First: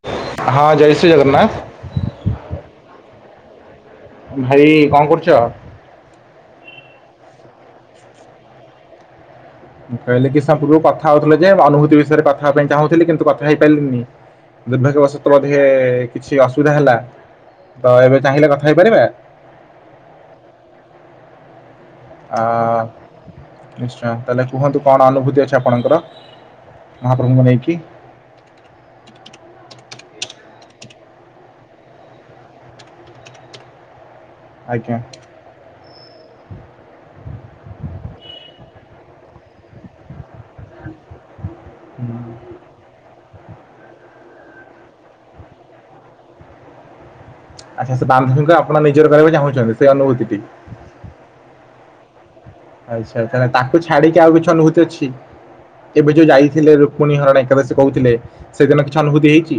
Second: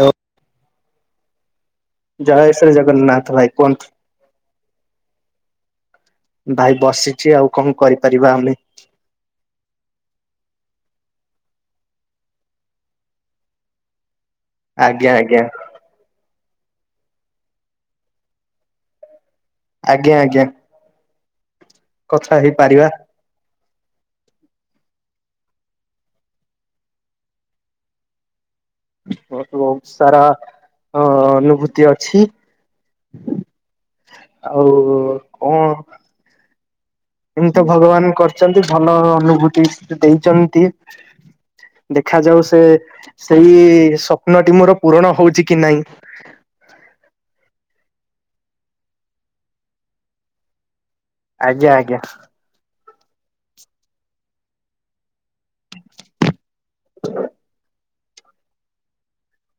Hello ହଁ ଜୟ ଶ୍ରୀ ଜଗନ୍ନାଥ। ଜୟ ଶ୍ରୀ ଜଗନ୍ନାଥ ଭାଇ। କୁହନ୍ତୁ? ଭାଇ କଣ କରୁଚ? ଭାଇ ବସିଚି ଆଉ କଣ କରିପାରିବା ଆମେ। ମୁଁ କହିଲି କି ସମ ପୁର୍ବୁରୁ କଥା ହଉଥିଲେ ଯେ ଅନୁଭୂତି ବିଷୟରେ କଥା ହେବା ପାଇଁ ଚାହୁଥିଲି କିନ୍ତୁ କଥା ହେଇପାରିଲିନି। ଆଜ୍ଞା ଦୁର୍ଭାଗ୍ୟବଶତ ଆଜ୍ଞା ବଧେ କିଛି ଅସୁବିଧା ହେଲା ତ ଏବେ ଚାହିଁଲେ କଥା ହେଇପାରିବା? ଆଜ୍ଞା ଆଜ୍ଞା। କଥା ଆ ହେଇପାରିବା ନିଶ୍ଚୟ ତାହେଲେ କୁହନ୍ତୁ କଣ ଅନୁଭୂତି ଅଛି ଆପଣଙ୍କର ମହାପ୍ରଭୁଙ୍କୁ ନେଇକି? ମୋର ବହୁତ ସାରା ଅଁ ଅନୁଭୂତି ଅଛି। ଆଉ ଆଜ୍ଞା କଣ ଏମିତି ତ ଭଗବାନ କରିଚନ୍ତି ଭଲ ଅନୁଭୂ ତି ସ ଦେଇଚନ୍ତି ହୁଁ। ଦେଖାଯାଉ ସେ ସେଇ ସ୍ୱପ୍ନଟି ମୋର ପୂରଣ ହଉଚି କି ନାଇଁ। ଆଚ୍ଛା ସେ ବାନ୍ଧବୀଙ୍କୁ ଆପଣ ନିଜର କରିବାକୁ ଚାହୁଁଚନ୍ତି ସେ ଅନୁଭୂତିଟି। ଆଜ୍ଞା ଆଜ୍ଞା। ଆଚ୍ଛା। ତାହାଲେ ତାକୁ ଛାଡିକି ଆଉ କିଛି ଅନୁଭୂତ ଅଛି? ଏବେ ଯୋଉ ଯାଇଥିଲେ ରୁକ୍ମଣୀ ହରଣ ଏକାଦଶୀ କହୁଥିଲେ ସେଦିନ କିଛି ଅନୁଭୂତି ହେଇଚି?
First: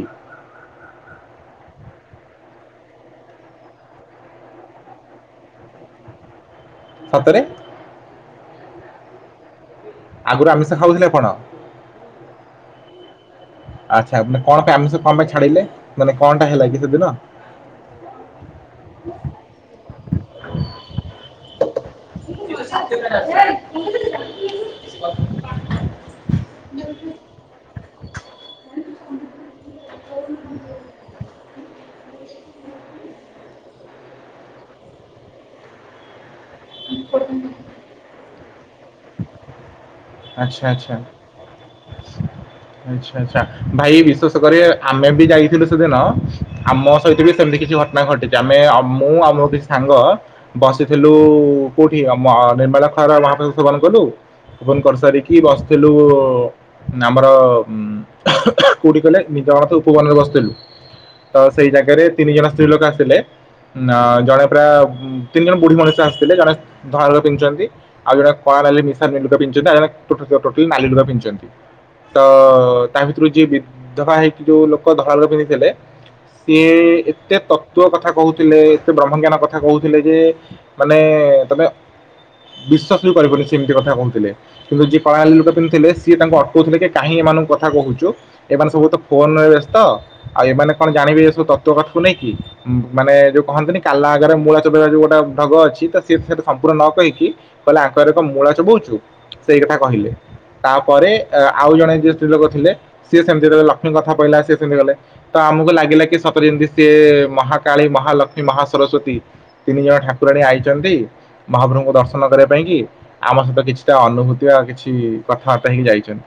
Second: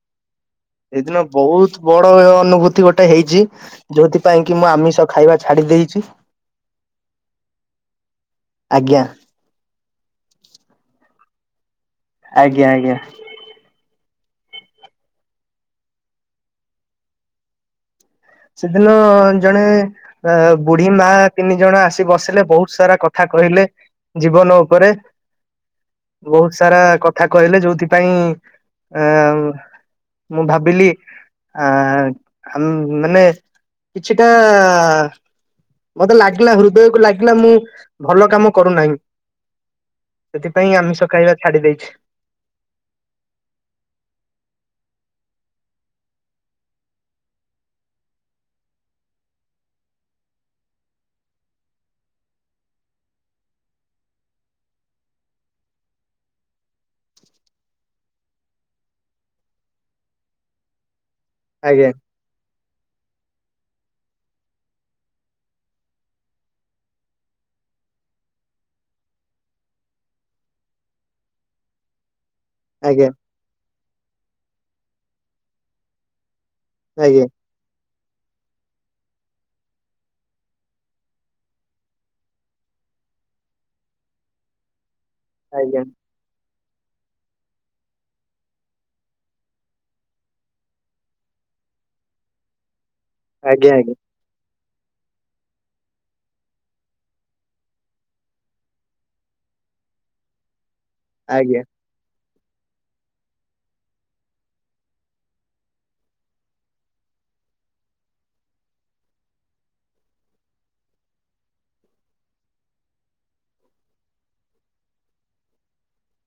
ଏଇଦିନ ବହୁତ ବଡ ଅନୁଭୂତି ଗୋଟେ ହେଇଚି। ଯୋଉଥିପାଇଁ କି ମୁଁ ଆମିଷ ଖାଇବା ଛାଡି ଦେଇଚି। ସତରେ? ଆଜ୍ଞା। ଆଗରୁ ଆମିଷ ଖାଉଥିଲେ ଆପଣ? ଆଜ୍ଞା ଆଜ୍ଞା। ଆଛା ମାନେ କଣ ପାଇଁ ଆମିଷ କଣ ପାଇଁ ଛାଡିଲେ ମାନେ କଣ ଟା ହେଲା କି ସେଦିନ? ସେଦିନ ଜଣେ ଅ ବୁଢୀ ମା ତିନି ଜଣ ଆସି ବସିଲେ ବହୁତ ସାରା ଆଚ୍ଛା କଥା କହିଲେ ଜୀବନ ଉପରେ। ବହୁତ ସାରା କଥା କହିଲେ ଯୋଉଥିପାଇଁ ଅଁ ମୁଁ ଭାବିଲି ଆ ଆମ ମାନେ କିଛିଟା ମତେ ଲାଗିଲା ହୃ ବୋଉକୁ ଲାଗିଲା ମୁଁ ଭଲ କାମ କରୁନାହିଁ। ସେଥିପାଇଁ ଆମିଷ ଖାଇବା ଛାଡି ଦେଇଛି। ହ [inaudible] ଆଚ୍ଛା ଆଚ୍ଛା! ଭାଇ ବିଶ୍ୱାସ କରିବେ ଆମେ ବି ଯାଇଥିଲୁ ସେଦିନ ଆମ ସହିତ ବି ସେମିତି କିଛି ଘ ଘଟଣା ଘଟିଛି ଆମେ ମୁଁ ଆମ ଦୁଇ ସାଙ୍ଗ ବସିଥିଲୁ କୋଉଠି ଆମ ନିର୍ମାଳା ଖର ମହାପ୍ରଭୁ ପୂରଣ କଲୁ ସେବାନ କରିସାରିକି ବସିଥିଲୁ ଆମର ଉ କୋଉଠି କହିଲେ ନିଜଣ ତ ଉପବନରେ ବସିଥିଲୁ। ତ ସେଇ ଆଜ୍ଞା ଜାଗାରେ ତିନି ଜଣ ସ୍ତ୍ରୀ ଲୋକ ଆସିଥିଲେ ନା ଜଣେ ପ୍ରାୟ ତିନି ଜଣ ବୁଢୀ ମଣିଷ ଆସିଥିଲେ ଜଣେ ଧଳା ଲୁଗା ପିନ୍ଧିଛନ୍ତି ଆଉ ଜଣେ କଳା ନାଲି ମିଶା ଲୁଗା ବିନ୍ଧିଛନ୍ତି ଆଉ ଜଣେ [unintelligible] ନାଲି ଲୁଗା ପିନ୍ଧିଛନ୍ତି। ତ ତା ଆଜ୍ଞା ଭିତରୁ ଯିଏ ବିଧବା ହେଇକି ଯୋଉ ଲୋକ ଧଳା ଲୁଗା ପିନ୍ଧିଥିଲେ ସିଏ ଆଜ୍ଞା ଏତେ ତ କଥା କହୁଥିଲେ ଏତ ବ୍ରହ୍ମଜ୍ଞାନ କଥା କହୁଥିଲେ ଯେ ମାନେ ତମେ ବିଶ୍ୱାସ ବି କରିବନି ସେ ଏମିତିଆ କଥା କହୁଥିଲେ କିନ୍ତୁ ଯିଏ କଳା ଲୋକ ପିନ୍ଧୁଥିଲେ ଆଜ୍ଞା ସିଏ ତାଙ୍କ ଅ କହୁଥିଲେ କି କାହିଁ ଏମାନଙ୍କ କଥା କହୁଛୁ? ଏମାନେ ସବୁ ତ ଫୋନ ରେ ବ୍ୟସ୍ତ ତ ଆଉ ଏମାନେ କଣ ଜାଣିବେ ଏ ସବୁ ତତ୍ତ୍ୱ କଥାକୁ ନେଇକି? ମାନେ ଯୋଉ ଆଜ୍ଞା ଆଜ୍ଞା କହନ୍ତିନି କାଲା ଆଗରେ ମୂଳା ଚଳେଇବା ଯୁ ଉ ଗୋଟେ ଢଗ ଅଛି ତ ସେ ସୋ ସମ୍ପୂର୍ଣ୍ଣ ନ କହିକି। କହିଲା ଆଙ୍କର ଏକ ମୂଳ ଚୁବଉଛୁ ସେଇ କଥା କହିଲେ। ଏ ତାପରେ ଆଜ୍ଞା ଆଉ ଜଣେ ସ୍ତ୍ରୀ ଲୋକ ଥିଲେ ସେ ସେମିତି ଗୋଟେ ଲକ୍ଷ୍ମୀ କଥା କହିଲା ସ ସେମିତି ଗଲେ ତ ଆମକୁ ଲାଗିଲା କି ସତ ଯେମିତି ସିଏ ମହାକାଳୀ, ମହାଲକ୍ଷ୍ମୀ, ମହା ସରସ୍ଵତୀ ତିନି ଜଣ ଠାକୁରାଣୀ ଆଇଛନ୍ତି। ମହାପ୍ରଭୁଙ୍କୁ ଦର୍ଶନ କରିବା ପାଇଁ କି ଆମ ସହିତ କିଛିଟା ଅନୁଭୂତି ଆଉ କିଛି କଥାବାର୍ତ୍ତା ହେଇକି ଯାଇଛନ୍ତି।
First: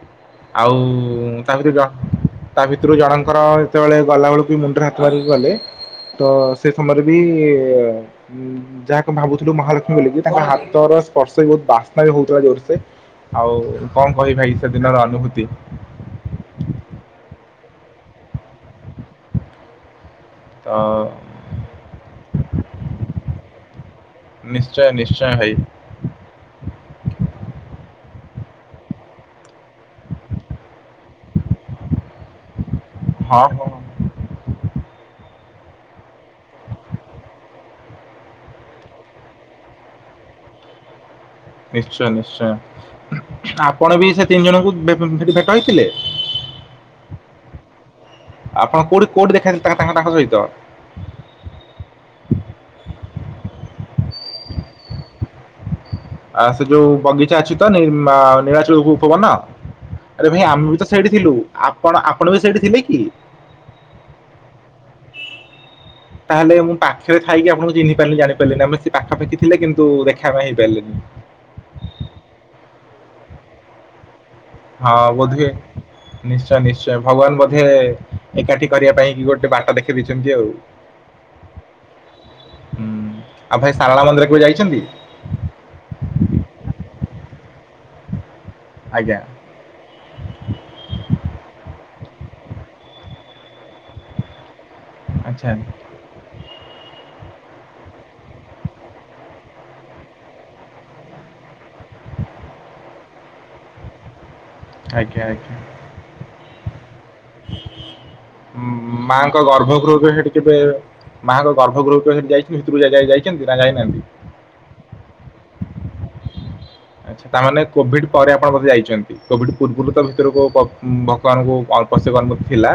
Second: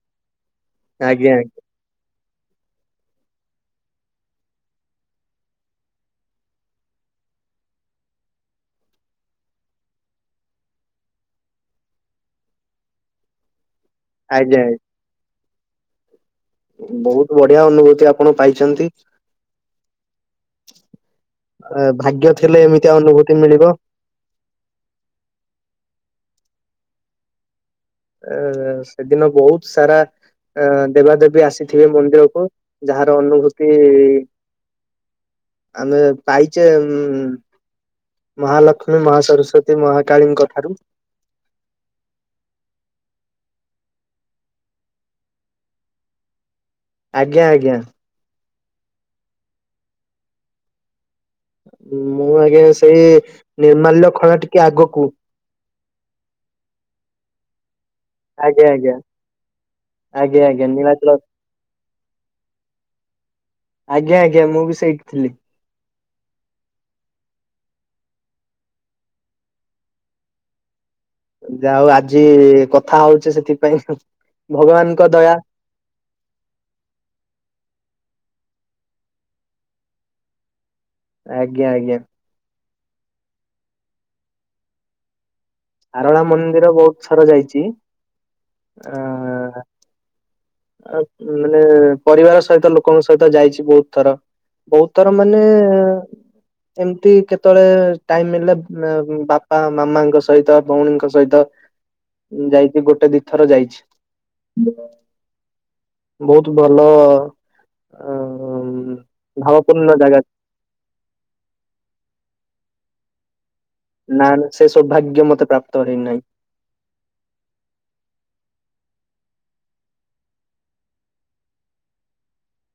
ଆଉ ଆଜ୍ଞା ତା ଭିତରେ ଯ ତା ଭିତରୁ ଜଣଙ୍କର ଯେତେବେଳେ ଗଲାବେଳକୁ ମୁଣ୍ଡରେ ହାତ ମାରିକି ଗଲେ ତ ସେ ସମୟରେ ବି ଉଁ ଯାହାକୁ ଭାବୁଥିଲୁ ମହାଲକ୍ଷ୍ମୀ ବୋଲିକି ତାଙ୍କ ହାତର ସ୍ପର୍ଶ ବି ବହୁତ ବାସ୍ନା ବି ହଉଥିଲା ଜୋରସେ। ଆଉ କଣ କହିବ ଭାଇ ଆଜ୍ଞା ସେଦିନର ଅନୁଭୂତି। ବହୁତ ବଢିଆ ଅନୁଭୂତି ଆପଣ ପାଇଛନ୍ତି। ତ ଭାଗ୍ୟ ଥିଲେ ଏମିତିଆ ଅନୁଭୂତି ମିଳିବ। ନିଶ୍ଚୟ ନିଶ୍ଚୟ ଭାଇ। ଏ ସେ ଦିନକୁ ସାରା ଆ ଦେବାଦେବୀ ଆସିଥିବେ ମନ୍ଦିରକୁ ଯାହାର ହଁ ହଁ ଅନୁଭୂତି ଆମେ ପାଇଚେ ଉମ ମହାଲକ୍ଷ୍ମୀ, ମହା ସରସ୍ଵତୀ, ମହାକାଳୀଙ୍କ ଠାରୁ। ନିଶ୍ଚୟ ନିଶ୍ଚୟ। ଆପଣ ବି ସେ ତିନି ଜଣଙ୍କୁ ବେ ବେ ଭେଟ ହେଇଥିଲେ? ଆଜ୍ଞା ଆଜ୍ଞା। ଆପଣ କୋଉଠି କୋଉଠି ଦେଖାଥିଲେ ତାଙ୍କ ତାଙ୍କ ତାଙ୍କ ସହିତ? ମୁଁ ଆଜ୍ଞ ସେଇ ନିର୍ମାଲ୍ୟ ଖଳା ଟିକେ ଆଗକୁ। ଆ ସେ ଯୋଉ ବଗିଚା ଅଛି? ତ ନିର୍ମା ଆଜ୍ଞା ନୀଳାଚଳକୁ ଆଜ୍ଞା ଉପବନ। ଆରେ ଭାଇ ଆଜ୍ଞା ଆଜ୍ଞା ଆମେ ବି ତ ସେଇଠି ନୀଳାଚଳ ଥିଲୁ। ଆପଣ ଆପଣ ବି ସେଇଠି ଥିଲେ କି? ଆଜ୍ଞା ଆଜ୍ଞା ମୁଁ ବି ସେଇଠି ଥିଲି। ତାହେଲେ ମୁଁ ପାଖରେ ଥାଇକି ଆପଣଙ୍କୁ ଚିହ୍ନିପାରଲି ଜାଣିପାରଲିନି ଆମେ ସେ ପାଖାପାଖି ଥିଲେ କିନ୍ତୁ ଦେଖାବା ହେଇପାରଲେନି। ଯାହା ହୋଉ ଆଜି କଥା ହଉଚେ ସେଥିପାଇଁ। ହଁ ଭଗବାନଙ୍କ ଦୟା ବୋଧେ। ନିଶ୍ଚୟ ନିଶ୍ଚୟ ଭଗବାନ ବୋଧେ ଏକାଠି କରିବା ପାଇଁ କି ଗୋଟେ ବାଟ ଦେଖେଇଚନ୍ତି ଆଉ। [inaudible] ଆଜ୍ଞା ଆଜ୍ଞା। ହୁଁ ଆଉ ଭାଇ ସାରଳା ମନ୍ଦିର କେବେ ଯାଇଚନ୍ତି? ସାରଳା ମନ୍ଦିର ବହୁତ ଥର ଯାଇଚି ଆ। ଆଜ୍ଞା ଆ ମାନେ ପରିବାର ସଇତ ଲୋକଙ୍କ ସଇତ ଯାଇଚି ବହୁତ ଥର। ବହୁତଥର ମାନେ। ଆଚ୍ଛା ଏମତି କେତେଳେ ଟାଇମ ମିଲଲେ ବାପା ମାମାଙ୍କ ସ ସଇତ ଭଉଣୀଙ୍କ ସଇତ ଯାଇଚି ଗୋଟେ ଦିଥର ଯାଇଚି। ଆଜ୍ଞା ଆଜ୍ଞା। ବହୁତ ଭଲ ଆ ଉଁ ମାଙ୍କ ଭାବପୂର୍ଣ୍ଣ ଗର୍ଭଗୃହକୁ ଜାଗାରେ। ସେଠି କେବେ ମାଆଙ୍କ ଗର୍ଭଗୃହକୁ କେବେ ଯାଇଚୁ ଭିତରକୁ ଯାଇ ଯାଇଚନ୍ତି ନା ଯାଇନାହାନ୍ତି? ନା ନା ସେ ସୋଭାଗ୍ୟ ମତେ ପ୍ରାପ୍ତ ହେଇନାହିଁ। ଆଚ୍ଛା ତାମାନେ କୋଭିଡ ପରେ ଆପଣ ବୋଧେ ଯାଇଛନ୍ତି। କୋଭିଡ ପୂର୍ବରୁ ତ ଭିତରକୁ ବଗବାନଙ୍କୁ [unintelligible] ନଥିଲା।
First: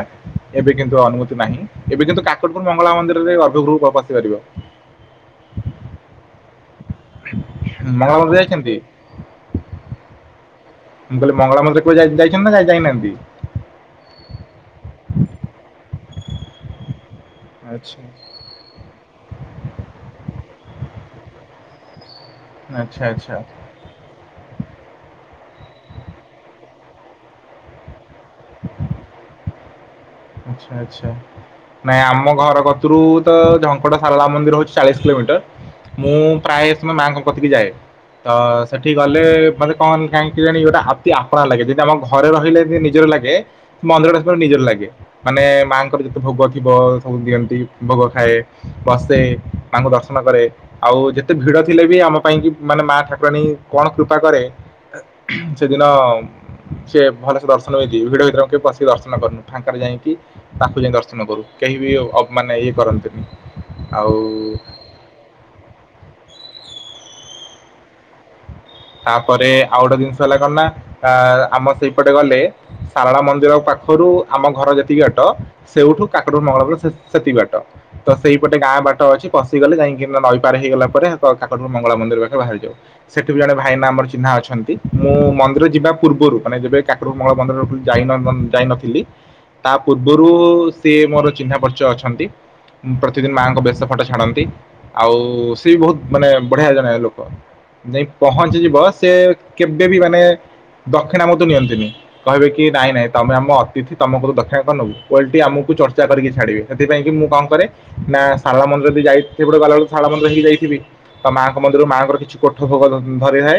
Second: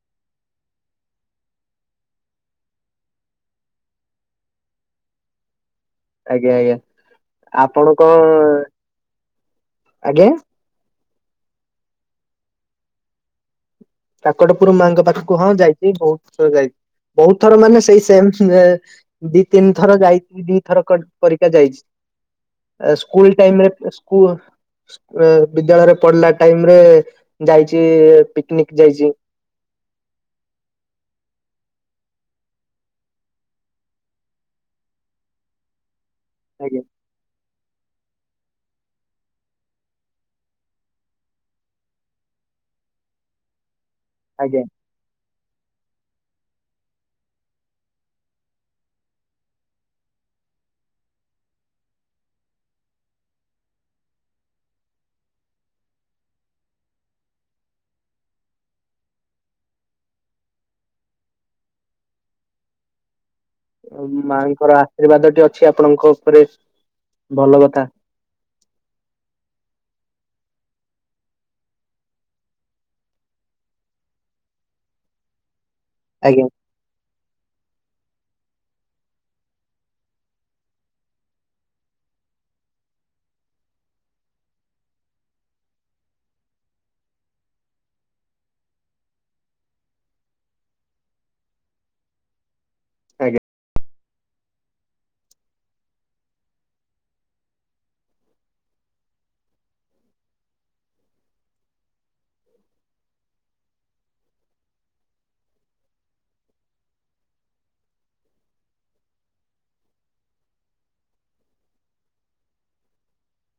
ଏବେ କିନ୍ତୁ ଅନୁମତି ନାହିଁ। ଏବେ କିନ୍ତୁ କାକଟପୁର ମଙ୍ଗଳା ମନ୍ଦିରରେ ଗର୍ଭଗୃହକୁ ପସି ପାରିବ। ଆଜ୍ଞା ଆଜ୍ଞା ଆପଣ ମଙ୍ଗଳା କଣ ମନ୍ଦିର ଯାଇଛନ୍ତି ଆଜ୍ଞା ମୁଁ କଇଲି ମଙ୍ଗଳା ମନ୍ଦିରକୁ ଜାଇ ଯାଇଚନ୍ତି ନା ଯ ଯାଇନାହାନ୍ତି? କାକଟପୁର ମାଙ୍କ ପାଖକୁ ହଁ ଯାଇଚି ବହୁଥର ଯାଇଚି। ବହୁତ ଥର ମାନେ ଆଚ୍ଛା ସେଇ ସେମ ସେନ୍ତା ଦି ତିନି ଥର ଯାଇଛି ଦି ଥର କଟ ପରୀକ୍ଷା ଯାଇଚି। ଆଚ୍ଛା ସ୍କୁଲ ଆଚ୍ଛା ଟାଇମରେ ସ୍କ କୁ ଏ ବିଦ୍ୟାଳୟରେ ପଢିଲା ଟାଇମରେ ଯାଇଚି ପିକନିକ। ଯାଇଚି। ଆଚ୍ଛା ଆଚ୍ଛା। ନାଇଁ ଆମ ଘର କତରୁ ତ ଝଙ୍କଟ ସାରଳା ମନ୍ଦିର ହୋଉଚି ଚାଳିଶ କିଲୋମିଟର। ମୁଁ ପ୍ରାୟ ଆଜ୍ଞା ସମୟ ମାଆଙ୍କ କତିିକି ଯାଏ। ତ ସେଠି ଗଲେ ମତେ କଣ କାହିଁକି କେଜାଣି ଗୋଟେ ଆତି ଆପଣାର ଲାଗେ। ଯଦି ଆମ ଘରେ ରହିଲେ ନିଜର ଲାଗେ। ମନ୍ଦିର ଟା ପୁରା ନିଜର ଆଜ୍ଞା ଲାଗେ। ମାନେ ମାଙ୍କର ଯେତେ ଭୋଗଥିବ ସବୁ ଦିଅନ୍ତି ଭୋଗ ଖାଏ। ବସେ ତାଙ୍କୁ ଦର୍ଶନ କରେ। ଆଉ ଯେତେ ଭିଡଥିଲେ ବି ଆମ ପାଇଁ କି ମାନେ ମା ଠାକୁରାଣୀ କଣ କୃପା କରେ। ସେଦିନ ସେ ଭଲସେ ଦର୍ଶନଯି ଭିଡ ଭିତରେ କେପ ବସିକି ଦର୍ଶନ କରନୁ ଫାଙ୍କାରେ ଯାଇ କି ତାକୁ ଯାଇ ଦର୍ଶନ କରୁ। କେହି ବି ଅ ମାନେ ଇଏ କରନ୍ତିନି। ଆଉ ମାଙ୍କର ଆଶୀର୍ବାଦଟେ ଅଛି ଆପଣଙ୍କ ଉପରେ ଭଲ କଥା। ତାପରେ ଆଉ ଗୋଟେ ଜିନିଷ ହେଲା କଣ ନା ତା ଆମ ସେଇପଟେ ଗଲେ ସାରଳା ମନ୍ଦିର ପାଖରୁ ଆମ ଘର ଯେତିକି ବାଟ। ସେଉଠୁ କାକଟପୁରୁ ଆଜ୍ଞା ମଙ୍ଗଳପୁର ସେତିକି ବାଟ। ତ ସେଇପଟେ ଗାଁ ବାଟ ଅଛି ପଶିଗଲେ। ଯାଇଁକି ନଈ ପାର ହେଇଗଲା ପରେ କାକଟପୁରୁ ମଙ୍ଗଳା ମନ୍ଦିର ପାଖରେ ବାହାରି ଯାଉ। ସେଠି ବି ଜଣେ ଭାଇନା ଆମର ଚିହ୍ନା ଅଛନ୍ତି। ମୁଁ ମନ୍ଦିର ଯିବା ପୂର୍ବରୁ ମାନେ ଯେବେ କାକୁଟପୁର ମଙ୍ଗଳା ମନ୍ଦିର ଯାଇନ ଯାଇ ନଥିଲି ତା ପୂର୍ବରୁ ସିଏ ମୋର ଚିହ୍ନା ପରିଚୟ ଅଛନ୍ତି। ପ୍ରତିଦିନ ମାଙ୍କ ବେଶ ଫଟୋ ଛାଡନ୍ତି ଆଉ ସେ ବି ବହୁତ ମାନେ ବଢିଆ ଜଣେ ଲୋକ। ଯାଇ ପହଞ୍ଚିଯିବ ସେ କେବେ ବି ମାନେ ଦକ୍ଷିଣା ମୋତୁ ନିଅନ୍ତିନି। କହିବେ କି ନାଇଁ ନାଇଁ ତମେ ଆମ ଅତିଥି ତମକରୁ ଦକ୍ଷୀଣା କଣ ନେବୁ ଓଲଟି ଆମକୁ ଚର୍ଚ୍ଚା କରି କି ଛାଡିବେ। ସେଥିପାଇଁ କି ମୁଁ କଣ କରେ ନା ଶାରଳା ମନ୍ଦିର ଦେଇ ଯାଇଥିବି ବାହାରିଲା ବେଳକୁ ଶାରଳ ମନ୍ଦିର ହେଇଯାଇଥିବି ତ ମାଙ୍କ ମନ୍ଦିରରୁ ମାଆଙ୍କର କିଛି କୋ ଭୋଗ ଧରିନିଏ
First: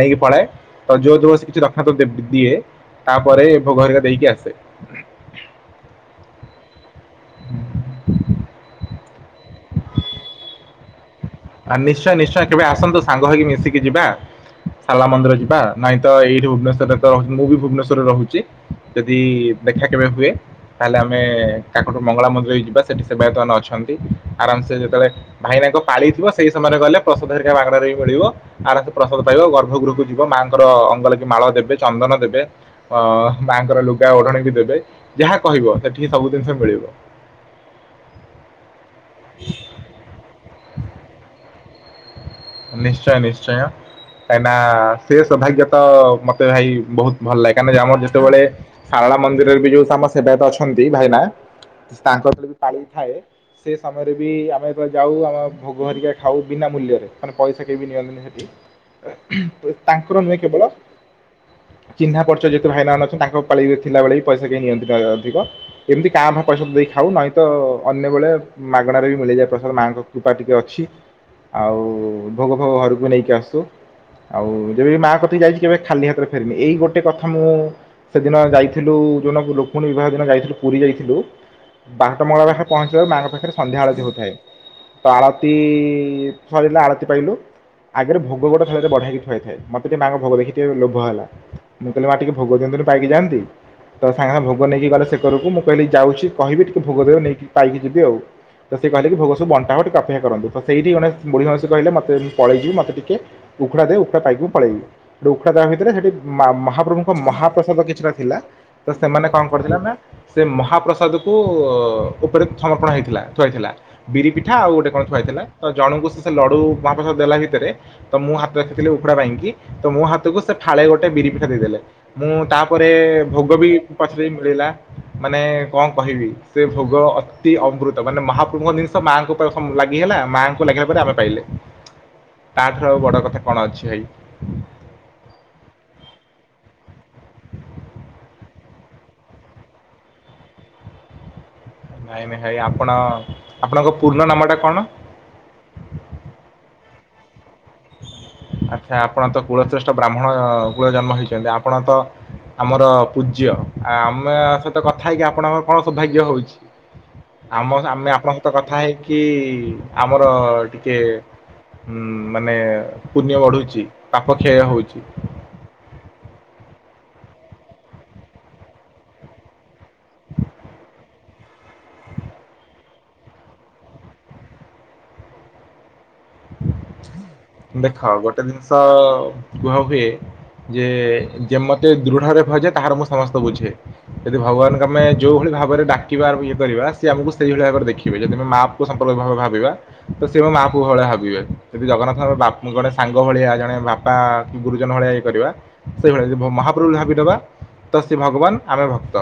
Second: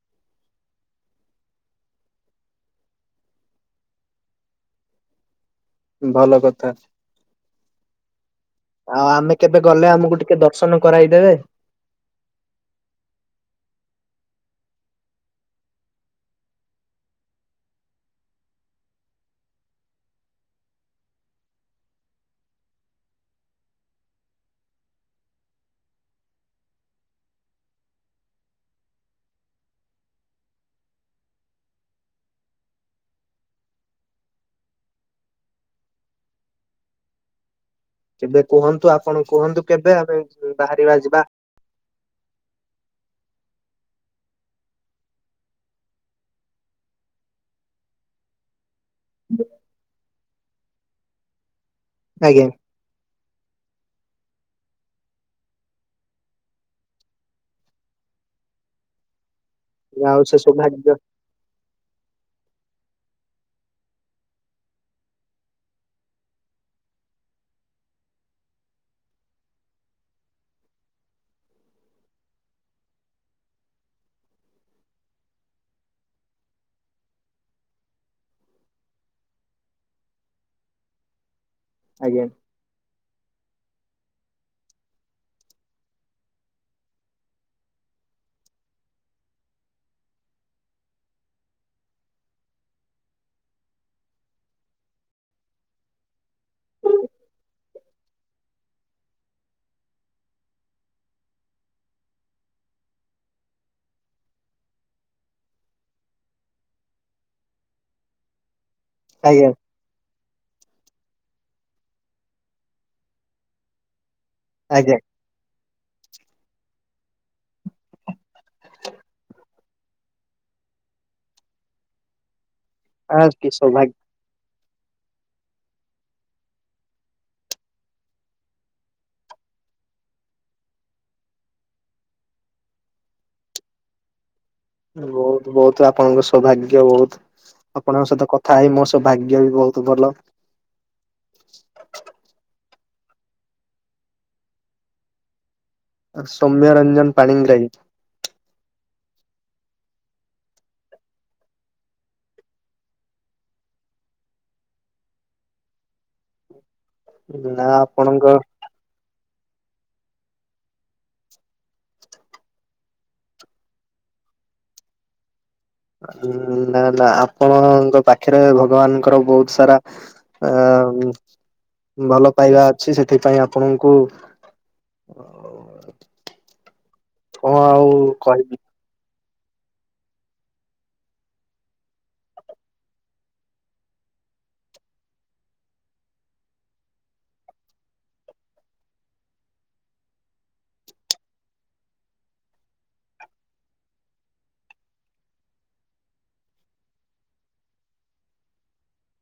ନେଇକି ପଳାଏ ତ ଯୋଉ ଯୋଉ କିଛି ରଖାତ ଦିଏ। ତା ପରେ ଭୋଗ ହରିକା ଦେଇକି ଆସେ। ଭଲ କଥା। ହୁଁ [unintelligible] ଆଉ ଆମେ କେବେ ଗଲେ ଆମକୁ ଟିକେ ଦର୍ଶନ କରାଇଦେବେ? ଆଉ ନିଶ୍ଚୟ ନିଶ୍ଚୟ କେବେ ଆସନ୍ତୁ ସାଙ୍ଗ ହେଇକି ମିଶିକି ଯିବା। ଶରଳା ମନ୍ଦିର ଯିବା ନାଇଁ ତ ଏଇଠୁ ଭୁବନେଶ୍ୱରରେ ତ ରହୁଛି ମୁଁ ବି ଭୁବନେଶ୍ୱରରେ ରହୁଛି। ଯଦି ଦେଖା କେବେ ହୁଏ ତାହେଲେ ଆମେ କାକଟୁ ମଙ୍ଗଳା ମନ୍ଦିର ହେଇ ଯିବା ସେଠି ସେବାୟତ ମାନେ ଅଛନ୍ତି ଆରାମ୍ ସେ ଯେତେବେଳେ ଭାଇନାଙ୍କ ପାଳି ଥିବ ସେଇ ସମୟରେ ଗଲେ ପ୍ରସାଦ ହରିକା ମାଗଣା ରେ ବି ମିଳିବ। ଆଳତୀ ପ୍ରସାଦ ପାଇବ ଗର୍ଭଗୁରୁକୁ ଯିବ ମାଆଙ୍କର ଅଙ୍ଗ ଲାଗି ମାଳ ଦେବେ ଚନ୍ଦନ ଦେବେ। ଅ ମାଙ୍କର ଲୁଗା ଓଢଣି ବି ଦେବେ ଯାହା କହିବ ସେଠିକି ସବୁ ଜିନିଷ ମିଳିବ। କେବେ କୁହନ୍ତୁ ଆପଣ କୁହନ୍ତୁ କେବେ ଆମେ ବାହାରିବା ଯିବା। ନିଶ୍ଚୟ ନିଶ୍ଚୟ। କାହିଁନା ସେ ସୌଭାଗ୍ୟ ତ ମତେ ଭାଇ ବହୁତ ଭଲ ଲାଗେ କାଇଁକିନା ଆମର ଯେତେବେଳେ ସାରଳା ମନ୍ଦିରରେ ବି ଯୋଉ ତମ ସେବାୟତ ଅଛନ୍ତି ଭାଇନା ତାଙ୍କର ଆଜ୍ଞା ଯେବେ ପାଳି ଥାଏ ସେ ସମୟରେ ବି ଆମେ ଯେବେ ଯାଉ ଆମ ଭୋଗ ହେରିକା ଖାଉ ବିନା ମୂଲ୍ୟରେ। ମାନେ ପଇସା କେହି ବି ନିଅନ୍ତିନି ସେଠି ଆଉ ତାଙ୍କର ସେ ନୁହେଁ କେବଳ ସୌଭାଗ୍ୟ ଚିହ୍ନା ପରିଚୟ ଯେତଳୁ ଭାଇନା ନଥିଲେ ମାନେ ଅଛନ୍ତି ତାଙ୍କ ପାଳି ଥିଲା ବେଳେ ବି ପଇସା କେହି ନିଅନ୍ତି ଅଧିକ। କେମିତି କାଁ ଭାଁ ପଇସା ତ ଦେଇ ଖାଉ ନାଇଁ ତ ଅନ୍ୟବେଳେ ମାଗଣାରେ ବି ମିଳିଯାଏ ପ୍ରସାଦ ମାଙ୍କ କୃପା ଟିକେ ଅଛି ଆଉ ଭୋଗ ଫୋଗ ଘରକୁ ନେଇକି ଆସେ। ଆଉ ଯେବେ ମା କତିକି ଯାଇଛି କେବେ ଖାଲି ହାତରେ ଫେରିନି ଏଇ ଗୋଟେ କଥା ମୁଁ ସେଦିନ ଯାଇଥିଲୁ ଯୋଉ ଦିନ [unintelligible] ଯାଇଥିଲୁ ପୁରୀ ଯାଇଥିଲୁ ଆଜ୍ଞା ବାଟମଙ୍ଗଳା ହା ପହଞ୍ଚିବାରୁ ମାଙ୍କ ପାଖରେ ସନ୍ଧ୍ୟା ଆଳତୀ ହୋଉଥାଏ ତ ଆଳତୀ ସଇଲା ଆଳତୀ ପାଇଲୁ ଆଗରେ ଭୋଗ ଗୋଟେ ଥାଳିରେ ବଡା ହେଇକି ଥୁଆ ହୋଇଥାଏ ମତେ ଟିକେ ମାଙ୍କ ଭୋଗ ଦେଖି ଲୋଭ ହେଲା ମୁଁ କହିଲି ମା ଟିକେ ଭୋଗ ଦଅନ୍ତୁନୁ ପାଇକି ଯାଆନ୍ତି। ତ ସାଙ୍ଗ ସାଙ୍ଗେ ଭୋଗ ନେଇକି ଗଲେ ସେ ଘରକୁ ମୁଁ କହିଲି ଯାଉଛି କହିବି ଟିକେ ଭୋଗ ଦେବେ ନେଇକି ପାଇକି ଯିବି ଆଉ। ତ ସେ କହିଲେ ଭୋଗ ସବୁ ବଣ୍ଟା ହବ ସବୁ ଅପେକ୍ଷା କରନ୍ତୁ ତ ସେଇଠି ଜଣେ ବୁଢ଼ୀ ମାଉସୀ କହିଲେ ମତେ ସେ ପଳେଇଯିବି ମତେ ଟିକେ ଉଖୁଡା ଦେ ଉଖୁଡା ପାଇକି ମୁଁ ପଳେଇବି। ଉଖୁଡା ଦବା ଭିତରେ ସେଠି ମା ମହାପ୍ରଭୁଙ୍କ ମହାପ୍ରସାଦ କିଛିଟା ଥିଲା। ତ ସେମାନେ କଣ ଆଜ୍ଞା କରିଥିଲେ ନା ସେ ମହାପ୍ରସାଦ କୁ ଉପରେ ଥମର୍ପଣ ହେଇଥିଲା ଥୁଆହେଇଥିଲା ବିରିି ପି ଠା ଆଉ ଗୋଟେ ଆଜ୍ଞା କଣ ଥୁଆହେଇଥିଲା ତ ଜଣଙ୍କୁ ସେ ସେ ଲଡୁ ମହାପ୍ରସଦ ଦେଲା ଭିତରେ ତ ମୁଁ ହାତ ଦେଖେଇଥିଲି ଥିଲି ଉଖୁଡା ପାଇଁକି ତ ମୋ ହାତକୁ ସେ ଫାଳେ ଗୋଟେ ବିରି ପିଠା ଦେଇଦେଲେ। ମୁଁ ତାପରେ ଆଉ କି ଭୋଗ ବି ସୌଭାଗ୍ୟ ପଛରେ ବି ମିଳିଲା। ମାନେ କଣ କହିବି ସେ ଭୋଗ ଅତି ଅମୃତ ମାନେ ମହାପ୍ରଭୁଙ୍କ ଜିନିଷ ମାଙ୍କୁ [unintelligible] ଲାଗି ହେଲା ମାଆଙ୍କୁ ଲାଗିହେଲା ପରେ ଆମେ ପାଇଲେ। ତା ଠାରୁ ଆଉ ବଡ କଥା କଣ ଅଛି ଭାଇ। ବୋହୁତୁ ବୋହୁତୁ ଆପଣଙ୍କ ସୌଭାଗ୍ୟ ବୋହୁତୁ। ଆପଣଙ୍କ ସହିତ କଥା ହେଇ ମୋ ସହ ଭାଗ୍ୟ ବି ବହୁତ ଭଲ। ନାଇଁ ନାଇଁ ଭାଇ ଆପଣ ଆପଣଙ୍କ ପୂର୍ଣ୍ଣ ନାମ ଟା କଣ? ସୌମ୍ୟ ରଞ୍ଜନ ପାଣିଗ୍ରାହୀ। ଆଛା ଆପଣ ତ କୁଳଶ୍ରେଷ୍ଠ ବ୍ରାହ୍ମଣ କୂଳ ଜନ୍ମ ହେଇଚନ୍ତି। ଆପଣ ତ ଆମର ପୂଜ୍ୟ। ଆ ଆମ ସହିତ କଥା ହେଇକି ଆପଣଙ୍କର କଣ ସୌଭାଗ୍ୟ ହଉଚି? ଆମ ଆମେ ଆପଣଙ୍କ ସହିତ କଥା କଥା ହେଇକି ଆମର ଟିକେ ଉ ମାନେ ପୁଣ୍ୟ ବଢୁଚି ପାପ କ୍ଷୟ ହଉଚି। ନା ନା ଆପଣଙ୍କ ପାଖରେ ଭଗବାନଙ୍କର ବହୁତ ସାରା ଆ ଭଲ ପାଇବା ଅଛି ସେଥିପାଇଁ ଆପଣଙ୍କୁ କଣ ଆଉ ଦେଖ ଗୋଟେ କହିବି ଜିନିଷ କୁହା ହୁଏ ଯେ ଯେ ମତେ ଦୃଢରେ ଭଜେ ତାହାର ମୁଁ ସମସ୍ତେ ବୁଝେ। ଯଦି ଭଗବାନଙ୍କୁ ଆମେ ଯୋଉ ଭଳି ଭାବରେ ଡାକିବା ଇଏ କରିବା ସିଏ ଆମକୁ ସେଇଭଳି ଭାବରେ ଦେଖିବେ। ଯଦି ଆମେ ମା ପୁଅ ସମ୍ପର୍କ ଭାବେ ଭାବିବା ତ ସେ ମା ପୁଅ ଭଳିଆ ଭାବ ବିବେ। ଯଦି ଜଗନ୍ନାଥଙ୍କ ବା ଜଣେ ସାଙ୍ଗ ଭଳିଆ ଜଣେ ବାପା କି ଗୁରୁଜନ ଭଳିଆ ଇଏ କରିବା ସେଇଭଳିଆ ଯଦି ମହାପ୍ରଭୁ ଭାବିଦବା ତ ସେ ଭଗବାନ ଆମେ ଭକ୍ତ।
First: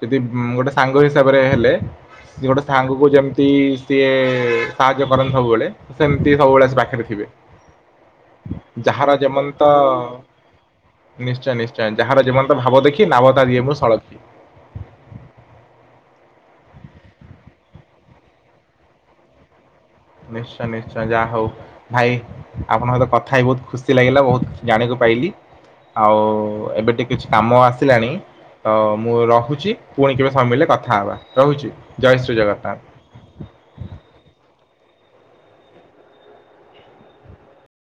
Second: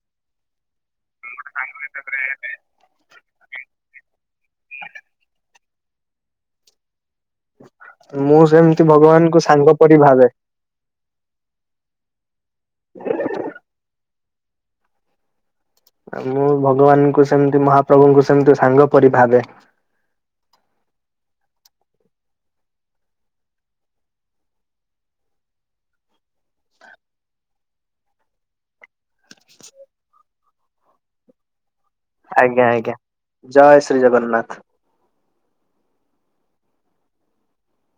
ଯଦି ଗୋଟେ ସାଙ୍ଗ ହିସାବରେ ହେଲେ ଗୋଟେ ସାଙ୍ଗକୁ ଯେମିତି ସିଏ ସାହାଯ୍ୟ କରନ୍ତି ସବୁବେଳେ ସେମିତି ସବୁବେଳେ ସେ ପାଖରେ ଥିବେ। ମୁଁ ସେମିତି ଯାହାର ଭଗବାନଙ୍କୁ ଯେମନ୍ତ ସାଙ୍ଗ ପରି ଭାବେ। ନିଶ୍ଚୟ ନିଶ୍ଚୟ ଯାହାର ଯେମନ୍ତ ଭାବ ଦେଖି ନାବତା ଦିଏ ମୁଁ ସଳଖି। ମୁଁ ଭଗବାନଙ୍କୁ ସେମତି ମହାପ୍ରଭୁଙ୍କୁ ସେମିତି ସାଙ୍ଗ ପରି ଭାବେ। ନିଶ୍ଚୟ ନିଶ୍ଚୟ ଯାହା ହଉ। ଭାଇ ଆପଣଙ୍କହିତ କଥା ହେଇ ବହୁତ ଖୁସି ଲାଗିଲା ବହୁତ ଜାଣକୁ ପାଇଲି ଆଉ ଏବେ ଟିକେ କିଛି କାମ ଆସିଲାଣି ତ ମୁଁ ରହୁଚି ପୁଣି କେବେ ସମୟ ମିଳିଲେ କଥା ହବା। ରହୁଚି? ଆଜ୍ଞା ଆଜ୍ଞା ଜୟ ଶ୍ରୀ ଜଗନ୍ନାଥ।